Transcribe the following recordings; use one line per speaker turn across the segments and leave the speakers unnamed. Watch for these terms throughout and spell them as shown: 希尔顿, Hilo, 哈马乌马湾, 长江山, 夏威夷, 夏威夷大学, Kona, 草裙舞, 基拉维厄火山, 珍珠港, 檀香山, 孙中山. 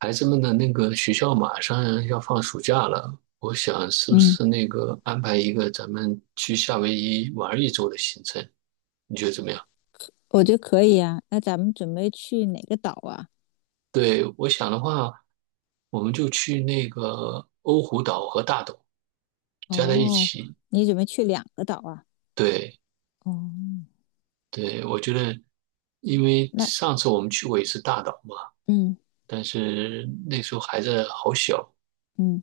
孩子们的那个学校马上要放暑假了，我想是不
嗯，
是那个安排一个咱们去夏威夷玩一周的行程？你觉得怎么样？
我觉得可以啊。那咱们准备去哪个岛啊？
对，我想的话，我们就去那个欧胡岛和大岛加在一
哦，
起。
你准备去两个岛啊？
对，
哦，
对，我觉得，因为
那
上次我们去过一次大岛嘛，
嗯
但是那时候孩子好小，
嗯，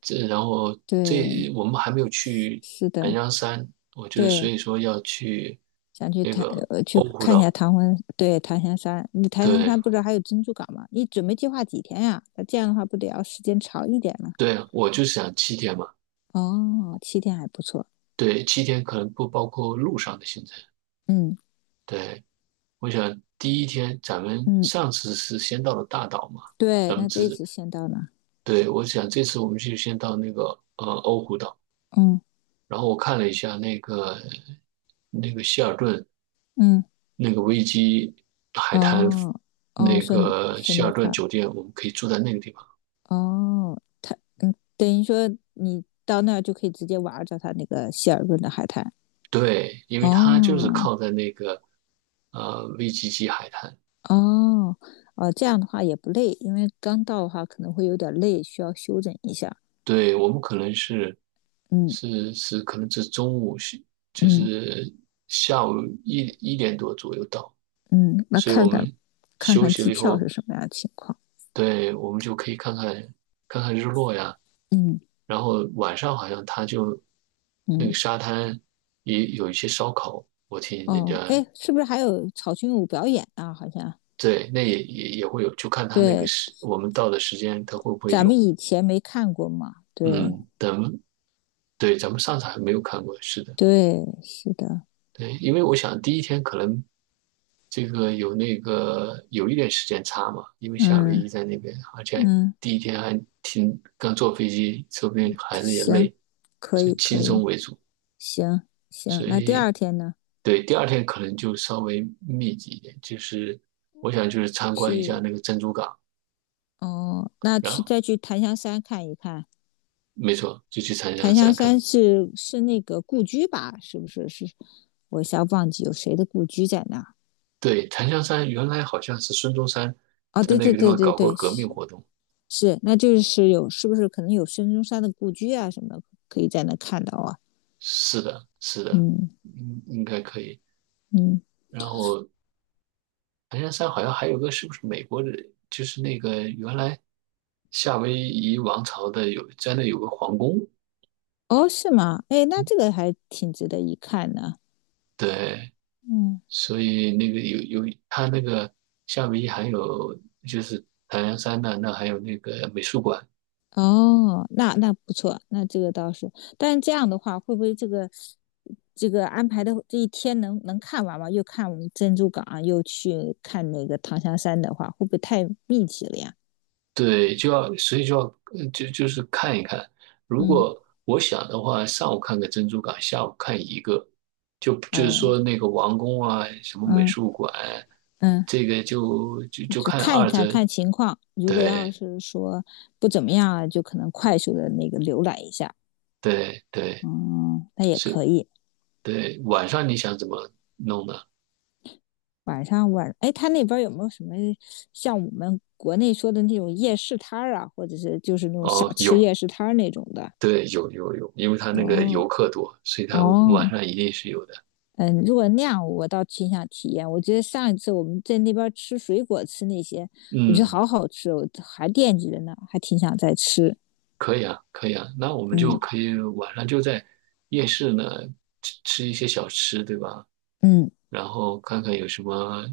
然后
对，
我们还没有
是
去
是
南
的，
洋山，我觉得所
对，
以说要去
想去
那
檀
个
呃去
欧胡
看一下
岛。
唐婚，对，檀香山。你檀香
对
山不是还有珍珠港吗？你准备计划几天呀？那这样的话不得要时间长一点吗？
对，我就想七天嘛。
哦，7天还不错。
对，七天可能不包括路上的行程。
嗯
对，我想第一天咱们
嗯，
上次是先到了大岛嘛，
对，
咱们
那这一
只
次先到哪？
对我想这次我们就先到那个欧胡岛，
嗯
然后我看了一下那个希尔顿。
嗯，
那个维基海滩
哦哦，
那
顺
个
顺
希
那
尔顿
块
酒店，我们可以住在那个地方。
哦，等于说你到那儿就可以直接玩儿着它那个希尔顿的海滩。
对，因为它就是
哦
靠在那个VGG 海滩。
哦哦，这样的话也不累，因为刚到的话可能会有点累，需要休整一下。
对，我们可能是
嗯
是，可能是中午是就
嗯
是下午一点多左右到，
嗯，那
所以我
看看
们
看
休
看
息了
机
以
票
后，
是什么样的情况。
对，我们就可以看看日落呀。
嗯
然后晚上好像他就那个
嗯，
沙滩也有一些烧烤，我听人家
哦，哎，是不是还有草裙舞表演啊？好像
对，那也会有，就看他那个
对，
时我们到的时间，他会不会
咱
有。
们以前没看过嘛。对
嗯，对咱们上次还没有看过，是的。
对，是的。
对，因为我想第一天可能这个有那个有一点时间差嘛，因为夏威
嗯
夷在那边，而且
嗯，
第一天还挺刚坐飞机，说不定孩子也
行，
累，
可
所
以
以轻
可
松
以。
为主。
行行，
所
那第
以
二天呢？
对第二天可能就稍微密集一点，就是我想就是参观一下
去
那个珍珠港，
哦，那
然
去
后
再去檀香山看一看。
没错就去长江
檀香
山看看。
山是那个故居吧？是不是？是，我一下忘记有谁的故居在那儿。
对，檀香山原来好像是孙中山
哦，
在
对
那
对
个地
对
方
对
搞过
对，
革命
是
活动。
是，那就是有，是不是可能有孙中山的故居啊什么的，可以在那看到啊？
是的，是的，
嗯
应该可以。
嗯，
然后檀香山好像还有个是不是美国人？就是那个原来夏威夷王朝的有在那有个皇宫，
哦，是吗？哎，那这个还挺值得一看的。
对，
嗯，
所以那个有它那个夏威夷还有就是檀香山呢，那还有那个美术馆。
哦，那不错，那这个倒是，但是这样的话，会不会这个安排的这一天能看完吗？又看我们珍珠港啊，又去看那个唐香山的话，会不会太密集了呀？
对，就要，所以就要，就是看一看。如
嗯，
果我想的话，上午看个珍珠港，下午看一个，就就是
呃，
说那个王宫啊，什么美
嗯
术馆，
嗯，
这个就
就
看
看一
二
看
者。
看情况，如果要
对
是说不怎么样啊，就可能快速的那个浏览一下，
对对，
嗯，那也可
是，
以。
对。晚上你想怎么弄呢？
晚上，哎，他那边有没有什么像我们国内说的那种夜市摊儿啊，或者是就是那种小
哦，
吃
有，
夜市摊儿那种的？
对，有，因为他那个
哦
游客多，所以他晚
哦，
上一定是有的。
嗯，如果那样，我倒挺想体验。我觉得上一次我们在那边吃水果吃那些，我觉得
嗯。
好好吃哦，我还惦记着呢，还挺想再吃。
可以啊，可以啊，那我们就
嗯
可以晚上就在夜市呢吃一些小吃，对吧？
嗯，
然后看看有什么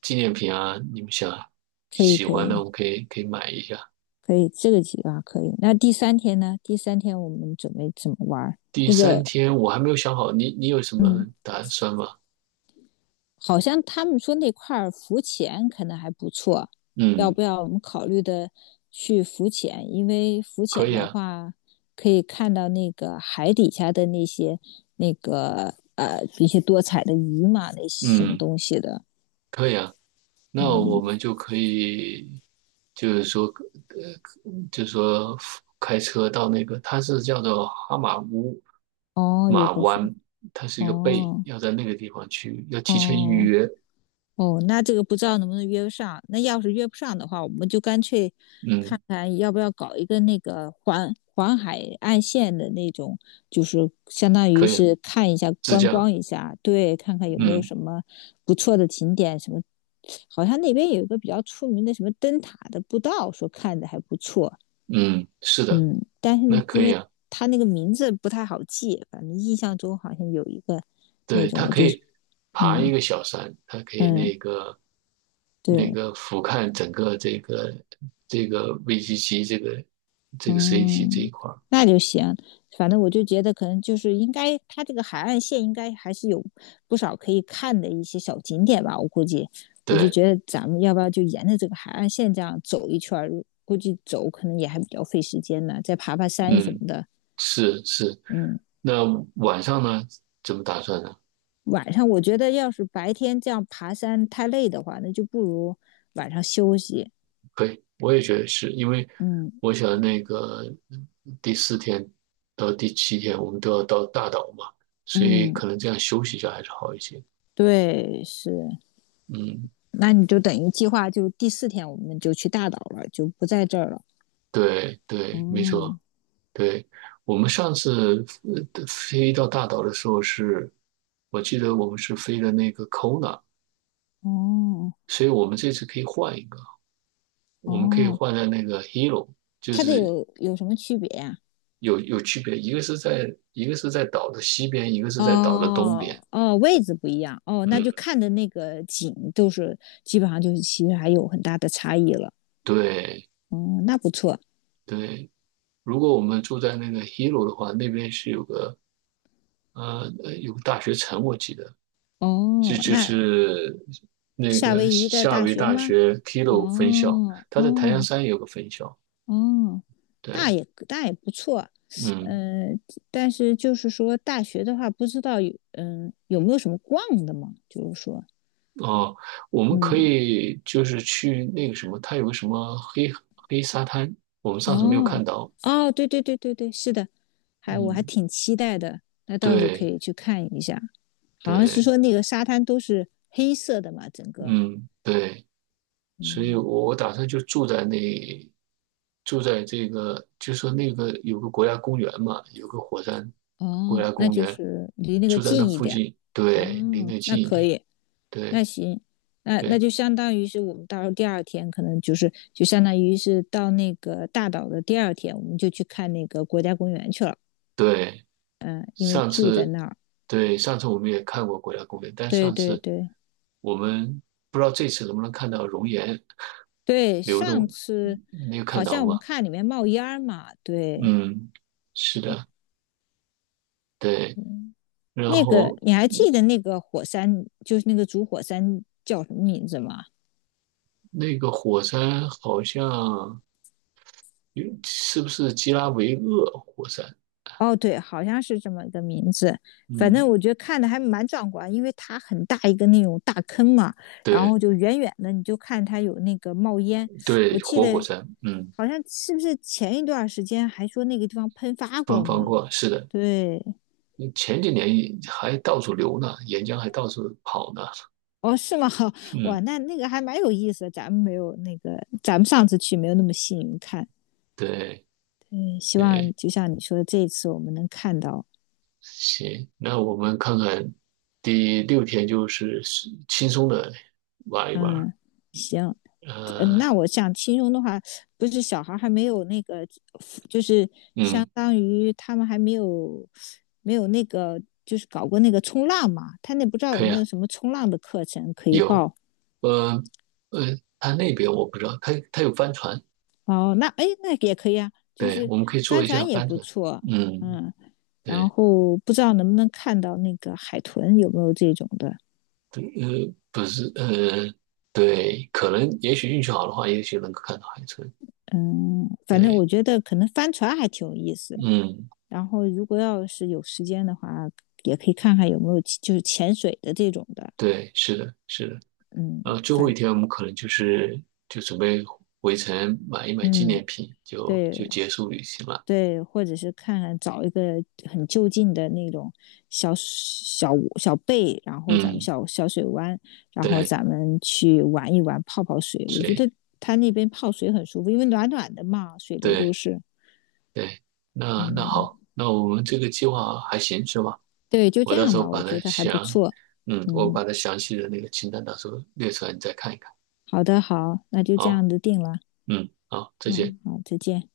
纪念品啊，你们想
可以
喜
可
欢的，
以
我们可以买一下。
可以，这个计划可以。那第三天呢？第三天我们准备怎么玩儿？
第
那
三
个，
天我还没有想好，你有什
嗯。
么打算吗？
好像他们说那块浮潜可能还不错，要
嗯，
不要我们考虑的去浮潜？因为浮
可
潜
以
的
啊，
话，可以看到那个海底下的那些一些多彩的鱼嘛，那些什么
嗯，
东西的。
可以啊。
哦
那我们就可以，就是说，就是说开车到那个，它是叫做哈马乌
哦，有
马
个浮
湾，它是一个贝，
哦
要在那个地方去，要提前预
哦
约。
哦，那这个不知道能不能约上。那要是约不上的话，我们就干脆
嗯，
看看要不要搞一个那个环海岸线的那种，就是相当于
可以啊，
是看一下
自
观
驾。
光一下，对，看看有没有
嗯
什么不错的景点，什么好像那边有一个比较出名的什么灯塔的步道，说看着还不错。
嗯，是的，
嗯，但是
那
因
可以
为
啊。
它那个名字不太好记，反正印象中好像有一个那
对，
种，
它
我
可
就是
以爬一
嗯
个小山，它可以
嗯
那个
对。
俯瞰整个这个VGC 这个city 这一
嗯，
块儿。
那就行。反正我就觉得，可能就是应该，它这个海岸线应该还是有不少可以看的一些小景点吧。我估计，我就
对，
觉得咱们要不要就沿着这个海岸线这样走一圈儿？估计走可能也还比较费时间呢，再爬爬山什么
嗯。
的。
是是，
嗯，
那晚上呢？怎么打算呢？
晚上我觉得要是白天这样爬山太累的话，那就不如晚上休息。
可以，我也觉得是因为
嗯
我想那个第四天到第七天我们都要到大岛嘛，所以
嗯，
可能这样休息一下还是好一些。
对，是。
嗯，
那你就等于计划就第四天我们就去大岛了，就不在这儿了。
对对，没错，
哦
对。我们上次飞到大岛的时候是，我记得我们是飞的那个 Kona，
哦
所以我们这次可以换一个，我们可以
哦，
换在那个 Hilo，就
它这
是
有什么区别呀？
有区别，一个是在一个是在岛的西边，一个是在岛的东边。
哦哦，位置不一样哦，那
嗯，
就看的那个景都是基本上就是其实还有很大的差异了。
对
哦，那不错。
对。如果我们住在那个 Hilo 的话，那边是有个有个大学城，我记得
哦，
这就就
那
是那
夏
个
威夷的
夏
大
威夷
学
大
吗？
学 Hilo 分校，
哦
它在檀香
哦
山也有个分校。
哦，那
对，
也那也不错。
嗯
嗯，但是就是说大学的话，不知道有没有什么逛的嘛？就是说，
哦，我们可
嗯
以就是去那个什么，它有个什么黑沙滩，我们上次没有看
哦，
到。
哦，对对对对对，是的，我还
嗯，
挺期待的，那倒是可
对
以去看一下。好像是
对。
说那个沙滩都是黑色的嘛，整个，
嗯，对，所以
嗯，
我打算就住在那，住在这个，就说那个有个国家公园嘛，有个火山国
哦，
家
那
公
就
园，
是离那个
住在那
近一
附
点，
近，对，离
哦，
那
那
近一
可
点，
以，那
对
行，那
对
就相当于是我们到时候第二天可能就是就相当于是到那个大岛的第二天，我们就去看那个国家公园去了，
对。
嗯，因为
上
住在
次，
那儿，
对，上次我们也看过国家公园，但
对
上
对
次
对。
我们不知道这次能不能看到熔岩
对，
流
上
动，
次
没有看
好
到
像我们
吗？
看里面冒烟儿嘛，对，
嗯，是的，对。
嗯
然
那个
后
你还记得那个火山，就是那个主火山叫什么名字吗？
那个火山好像有是不是基拉维厄火山？
哦，对，好像是这么一个名字。反正
嗯，
我觉得看的还蛮壮观，因为它很大一个那种大坑嘛，然后
对
就远远的你就看它有那个冒烟。
对，
我记
活火
得
山，嗯，
好像是不是前一段时间还说那个地方喷发
不
过
能
了
放
呢？
过。是的，
对，
前几年也还到处流呢，岩浆还到处跑呢。
哦，是吗？
嗯，
哇，那个还蛮有意思的，咱们没有那个，咱们上次去没有那么幸运看。
对
嗯，希望
对，
就像你说的，这一次我们能看到。
行，那我们看看第六天就是是轻松的玩一玩。
嗯，行，嗯，
呃，
那我想亲兄的话，不是小孩儿还没有那个，就是相
嗯，
当于他们还没有那个，就是搞过那个冲浪嘛。他那不知道有
可以
没
啊，
有什么冲浪的课程可以
有，
报。
呃他那边我不知道，他有帆船。
哦，那哎，那也可以啊，就
对，
是
我们可以做
帆
一下
船也
翻
不
转。
错。
嗯，
嗯。然
对，
后不知道能不能看到那个海豚有没有这种的，
不不是，对，可能也许运气好的话，也许能够看到海豚。
嗯，反正
对，
我觉得可能帆船还挺有意思。
嗯，
然后如果要是有时间的话，也可以看看有没有就是潜水的这种的，
对，是的，是的。
嗯，
最后一天我们可能就是就准备回程买一买纪
嗯
念品，就
对
就结束旅行了。
对，或者是看看找一个很就近的那种小小贝，然后咱们
嗯，
小小水湾，然后
对，
咱们去玩一玩泡泡水，我
所
觉
以
得。它那边泡水很舒服，因为暖暖的嘛，水流都
对
是。
对，那那
嗯，
好，那我们这个计划还行是吧？
对，就
我
这
到
样
时候
吧，
把
我
它
觉得还不
详，
错。
嗯，我
嗯，
把它详细的那个清单到时候列出来，你再看一看。
好的，好，那就这
好。
样子定了。
嗯，好，再见。
嗯，好，再见。